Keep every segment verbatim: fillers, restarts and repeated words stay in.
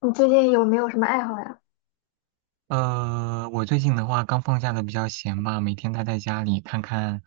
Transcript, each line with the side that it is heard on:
left: 你最近有没有什么爱好呀？
right: 呃，我最近的话刚放假的比较闲吧，每天待在家里看看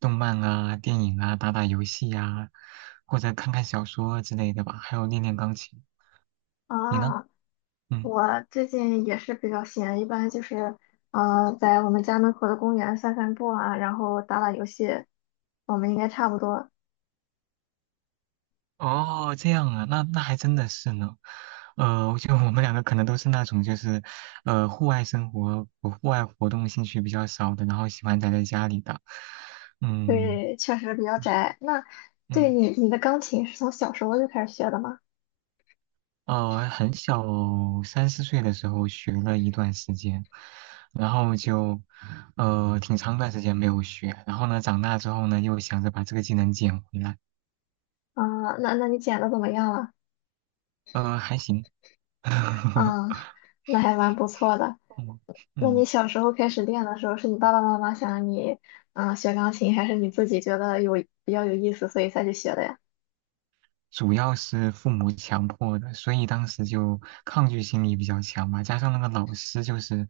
right: 动漫啊、电影啊、打打游戏呀、或者看看小说之类的吧，还有练练钢琴。你呢？
left: 啊，
right: 嗯。
left: 我最近也是比较闲，一般就是呃，在我们家门口的公园散散步啊，然后打打游戏，我们应该差不多。
right: 哦，这样啊，那那还真的是呢。呃，我觉得我们两个可能都是那种就是，呃，户外生活、户外活动兴趣比较少的，然后喜欢宅在家里的。嗯
left: 对，确实比较宅。那，对，
right: 嗯。
left: 你你的钢琴是从小时候就开始学的吗？
right: 哦，很小，三四岁的时候学了一段时间，然后就，呃，挺长段时间没有学，然后呢，长大之后呢，又想着把这个技能捡回来。
left: 啊，那那你剪的怎么样了？
right: 呃，还行。
left: 啊，那还蛮不错的。
right: 嗯
left: 那你
right: 嗯。
left: 小时候开始练的时候，是你爸爸妈妈想让你嗯、呃学钢琴，还是你自己觉得有比较有意思，所以才去学的呀？
right: 主要是父母强迫的，所以当时就抗拒心理比较强嘛。加上那个老师就是，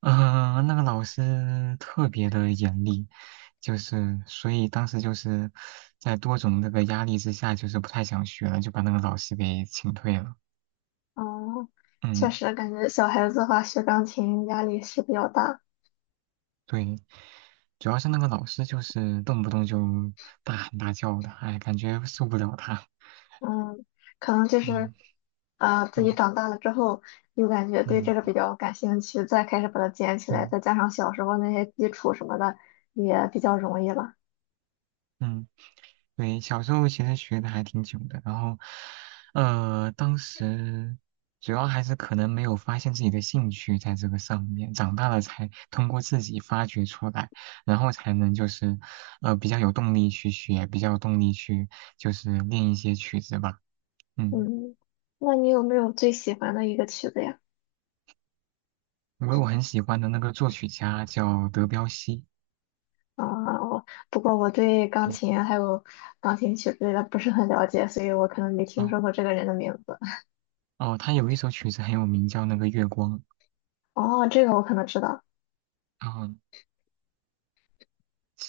right: 呃，那个老师特别的严厉，就是所以当时就是在多种那个压力之下，就是不太想学了，就把那个老师给请退了。
left: 哦，确
right: 嗯。
left: 实感觉小孩子的话学钢琴压力是比较大。
right: 对，主要是那个老师就是动不动就大喊大叫的，哎，感觉受不了他。
left: 嗯，可能就是
right: 嗯
left: 啊、自
right: 嗯
left: 己长大了之后又感觉对这
right: 嗯，
left: 个比较感兴趣，再开始把它捡起
right: 对，
left: 来，再加上小时候那些基础什么的也比较容易了。
right: 嗯。对，小时候其实学的还挺久的，然后，呃，当时主要还是可能没有发现自己的兴趣在这个上面，长大了才通过自己发掘出来，然后才能就是，呃，比较有动力去学，比较有动力去就是练一些曲子吧。嗯。
left: 嗯，那你有没有最喜欢的一个曲子呀？
right: 因为我很喜欢的那个作曲家叫德彪西。
left: 啊、我不过我对钢
right: 嗯。
left: 琴还有钢琴曲之类的不是很了解，所以我可能没听
right: 哦
left: 说过这个人的名字。
right: 哦，他有一首曲子很有名，叫那个月光。
left: 哦，这个我可能知道。
right: 啊。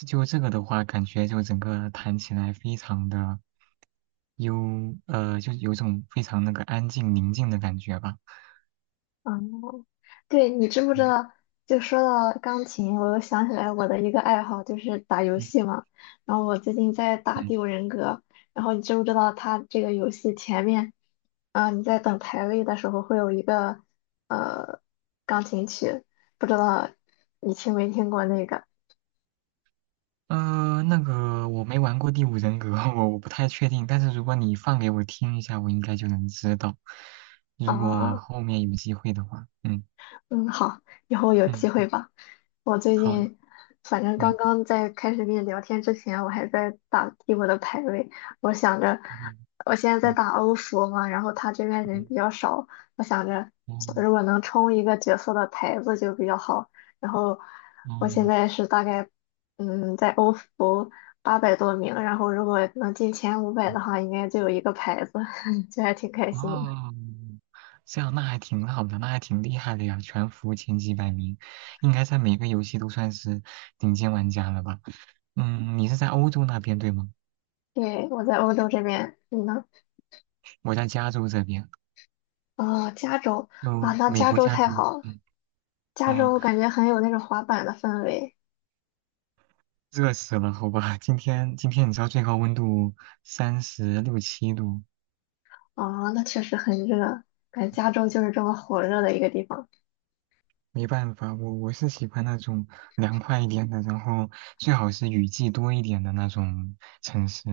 right: 就这个的话，感觉就整个弹起来非常的。有呃，就有种非常那个安静宁静的感觉吧。
left: 哦，对，你知不知
right: 嗯
left: 道？就说到钢琴，我又想起来我的一个爱好就是打游
right: 嗯
left: 戏嘛。然后我最近在打
right: 嗯。
left: 《第五人格》，然后你知不知道它这个游戏前面，啊、你在等排位的时候会有一个呃钢琴曲，不知道你听没听过那个
right: 呃，那个我没玩过《第五人格》我我不太确定。但是如果你放给我听一下，我应该就能知道。
left: 啊？
right: 如果
left: 哦
right: 后面有机会的话，嗯。
left: 嗯，好，以后有机
right: 嗯，
left: 会吧。我最
right: 好，
left: 近，反正刚
right: 对，
left: 刚在开始跟你聊天之前，我还在打帝国的排位。我想着，
right: 哦
left: 我现在在
right: 哦，
left: 打欧服嘛，然后他这边人
right: 对。
left: 比较少，我想着如果
right: 哦
left: 能冲一个角色的牌子就比较好。然后我现
right: 哦
left: 在是大概，嗯，在欧服八百多名，然后如果能进前五百
right: 哦
left: 的话，应该就有一个牌子，就还挺开心的。
right: 哦，这样那还挺好的，那还挺厉害的呀，全服前几百名，应该在每个游戏都算是顶尖玩家了吧。嗯。你是在欧洲那边对吗？
left: 对，我在欧洲这边，你呢？
right: 我在加州这边，
left: 哦，加州啊，
right: 就
left: 那
right: 美
left: 加
right: 国
left: 州
right: 加
left: 太
right: 州。
left: 好了，
right: 嗯。
left: 加
right: 啊，
left: 州感觉很有那种滑板的氛围
right: 热死了，好吧，今天今天你知道最高温度三十六七度。
left: 啊，那确实很热，感觉加州就是这么火热的一个地方。
right: 没办法，我我是喜欢那种凉快一点的，然后最好是雨季多一点的那种城市，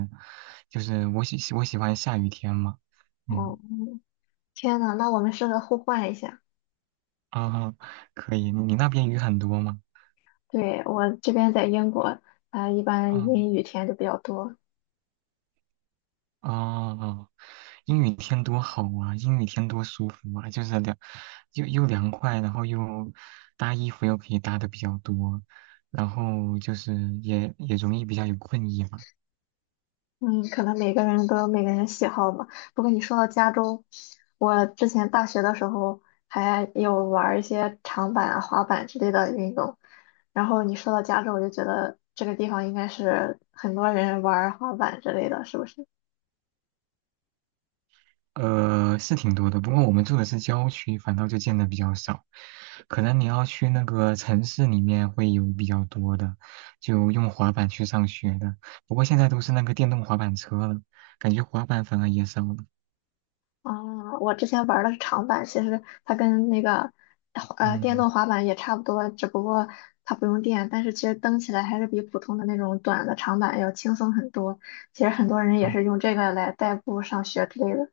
right: 就是我喜我喜欢下雨天嘛。嗯。
left: 哦，天呐，那我们适合互换一下。
right: 啊，可以，你你那边雨很多吗？
left: 对，我这边在英国，啊、一般
right: 啊。
left: 阴雨天就比较多，
right: 哦，阴雨天多好啊！阴雨天多舒服啊！就是凉，又又凉快，然后又搭衣服又可以搭的比较多，然后就是也也容易比较有困意嘛。
left: 嗯，可能每个人都有每个人喜好吧。不过你说到加州，我之前大学的时候还有玩儿一些长板啊、滑板之类的运动。然后你说到加州，我就觉得这个地方应该是很多人玩儿滑板之类的，是不是？
right: 呃，是挺多的，不过我们住的是郊区，反倒就见的比较少。可能你要去那个城市里面会有比较多的，就用滑板去上学的。不过现在都是那个电动滑板车了，感觉滑板反而也少了。
left: 啊，我之前玩的是长板，其实它跟那个呃电
right: 嗯。
left: 动滑板也差不多，只不过它不用电，但是其实蹬起来还是比普通的那种短的长板要轻松很多。其实很多人也是用这个来代步上学之类的。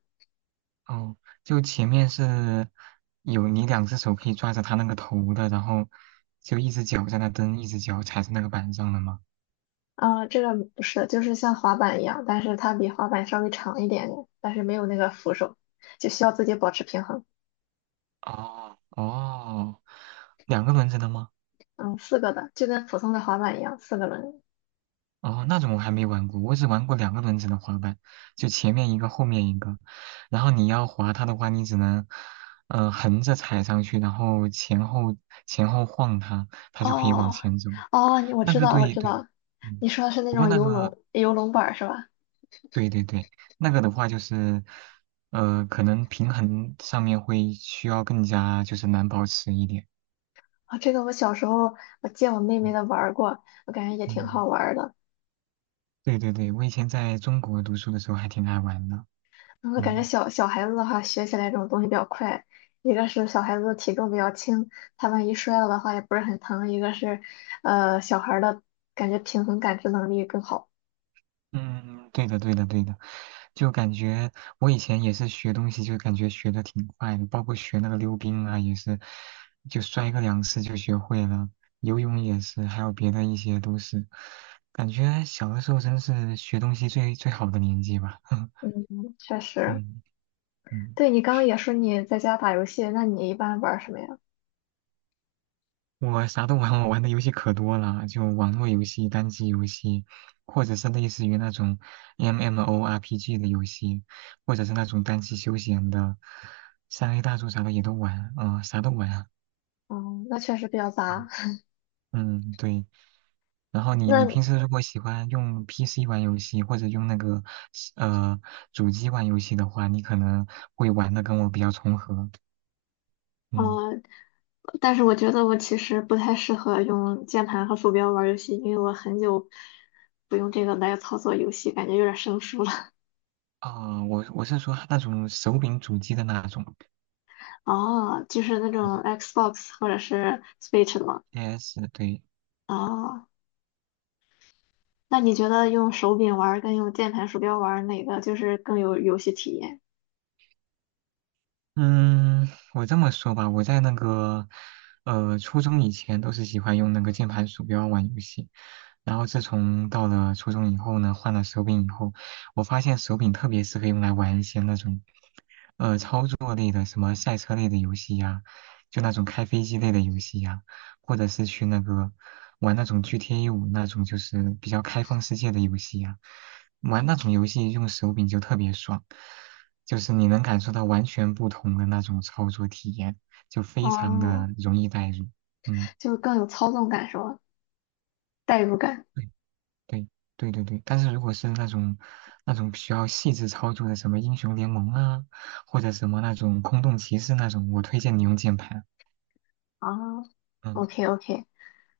right: 哦，就前面是有你两只手可以抓着它那个头的，然后就一只脚在那蹬，一只脚踩在那个板上的吗？
left: 啊，这个不是，就是像滑板一样，但是它比滑板稍微长一点点，但是没有那个扶手，就需要自己保持平衡。
right: 哦哦，两个轮子的吗？
left: 嗯，四个的，就跟普通的滑板一样，四个轮。
right: 哦，那种我还没玩过，我只玩过两个轮子的滑板，就前面一个，后面一个。然后你要滑它的话，你只能嗯、呃横着踩上去，然后前后前后晃它，它就可以往
left: 哦，
right: 前走。
left: 哦，你我
right: 那
left: 知
right: 个，
left: 道，我
right: 对
left: 知
right: 对。
left: 道，
right: 嗯。
left: 你说的是那
right: 不过
left: 种
right: 那
left: 游
right: 个。
left: 龙游龙板儿是吧？
right: 对对对，那个的话就是，呃，可能平衡上面会需要更加就是难保持一点。
left: 啊、这个我小时候我借我妹妹
right: 嗯。
left: 的玩儿过，我感觉也挺好
right: 嗯，
left: 玩儿的。
right: 对对对，我以前在中国读书的时候还挺爱玩的。
left: 嗯，我感觉
right: 嗯
left: 小小孩子的话学起来这种东西比较快，一个是小孩子的体重比较轻，他万一摔了的话也不是很疼；一个是，呃，小孩儿的感觉平衡感知能力更好。
right: 嗯，对的对的对的，就感觉我以前也是学东西，就感觉学的挺快的，包括学那个溜冰啊，也是就摔个两次就学会了，游泳也是，还有别的一些都是，感觉小的时候真是学东西最最好的年纪吧。
left: 嗯，确实。
right: 嗯。嗯，
left: 对，你刚刚也说你在家打游戏，那你一般玩儿什么呀？
right: 我啥都玩，我玩的游戏可多了，就网络游戏、单机游戏，或者是类似于那种 M M O R P G 的游戏，或者是那种单机休闲的，三 A 大作啥的也都玩，啊，啥都玩啊。
left: 嗯，那确实比较杂。
right: 嗯，嗯，对。然后你你
left: 那，
right: 平时如果喜欢用 P C 玩游戏，或者用那个呃主机玩游戏的话，你可能会玩的跟我比较重合。
left: 嗯，
right: 嗯。
left: 呃但是我觉得我其实不太适合用键盘和鼠标玩游戏，因为我很久不用这个来操作游戏，感觉有点生疏了。
right: 啊、我我是说那种手柄主机的那种。
left: 哦，就是那种 Xbox 或者是 Switch 的吗？
right: S 对。
left: 哦，那你觉得用手柄玩儿跟用键盘鼠标玩儿哪个就是更有游戏体验？
right: 嗯，我这么说吧，我在那个呃初中以前都是喜欢用那个键盘鼠标玩游戏。然后自从到了初中以后呢，换了手柄以后，我发现手柄特别适合用来玩一些那种，呃，操作类的，什么赛车类的游戏呀，就那种开飞机类的游戏呀，或者是去那个玩那种 G T A 五那种就是比较开放世界的游戏呀，玩那种游戏用手柄就特别爽，就是你能感受到完全不同的那种操作体验，就非常的
left: 哦，
right: 容易代入。嗯。
left: 就更有操纵感是吧？代入感。
right: 对对对对对，但是如果是那种那种需要细致操作的，什么英雄联盟啊，或者什么那种空洞骑士那种，我推荐你用键盘。
left: 啊 o
right: 嗯。
left: k OK。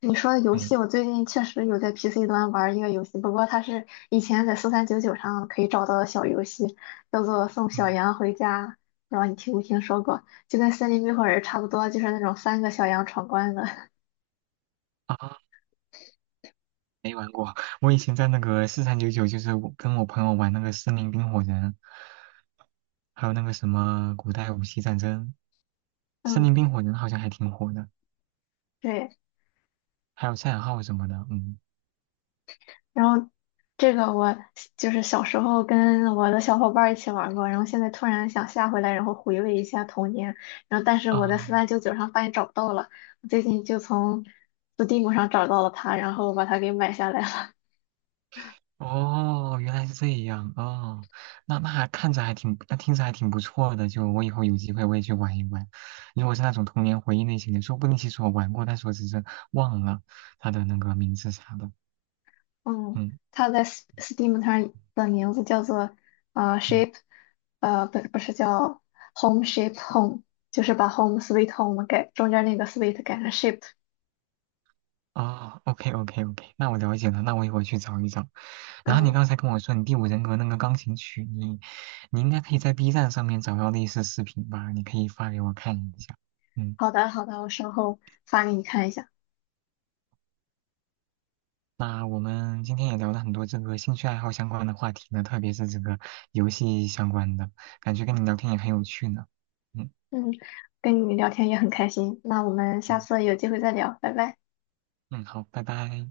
left: 你说的游
right: 对。
left: 戏，我最近确实有在 P C 端玩一个游戏，不过它是以前在四三九九上可以找到的小游戏，叫做《送
right: 嗯。
left: 小羊回家》，不知道你听没听说过？就跟《森林冰火人》差不多，就是那种三个小羊闯关的。
right: 啊，没玩过。我以前在那个四三九九，就是我跟我朋友玩那个《森林冰火人》，还有那个什么古代武器战争，《森
left: 嗯，
right: 林冰火人》好像还挺火的，
left: 对。
right: 还有赛尔号什么的。嗯。
left: 然后这个我就是小时候跟我的小伙伴儿一起玩过，然后现在突然想下回来，然后回味一下童年。然后但是我在
right: 啊。
left: 四三九九上发现找不到了，我最近就从 Steam 上找到了它，然后把它给买下来了。
right: 哦，原来是这样哦，那那还看着还挺，那听着还挺不错的。就我以后有机会我也去玩一玩。如果是那种童年回忆类型的，说不定其实我玩过，但是我只是忘了它的那个名字啥的。
left: 嗯，
right: 嗯
left: 它在 S- Steam 上的名字叫做呃
right: 嗯。
left: Shape，呃不不是叫 Home Shape Home，就是把 Home Sweet Home 改中间那个 Sweet 改成 Shape。
right: 哦，OK OK OK，那我了解了，那我一会儿去找一找。然后你
left: 嗯，
right: 刚才跟我说你第五人格那个钢琴曲，你你应该可以在 B 站上面找到类似视频吧？你可以发给我看一下。嗯。
left: 好的好的，我稍后发给你看一下。
right: 那我们今天也聊了很多这个兴趣爱好相关的话题呢，特别是这个游戏相关的，感觉跟你聊天也很有趣呢。嗯
left: 嗯，跟你聊天也很开心，那我们下
right: 嗯
left: 次有机会再聊，拜拜。
right: 嗯，好，拜拜。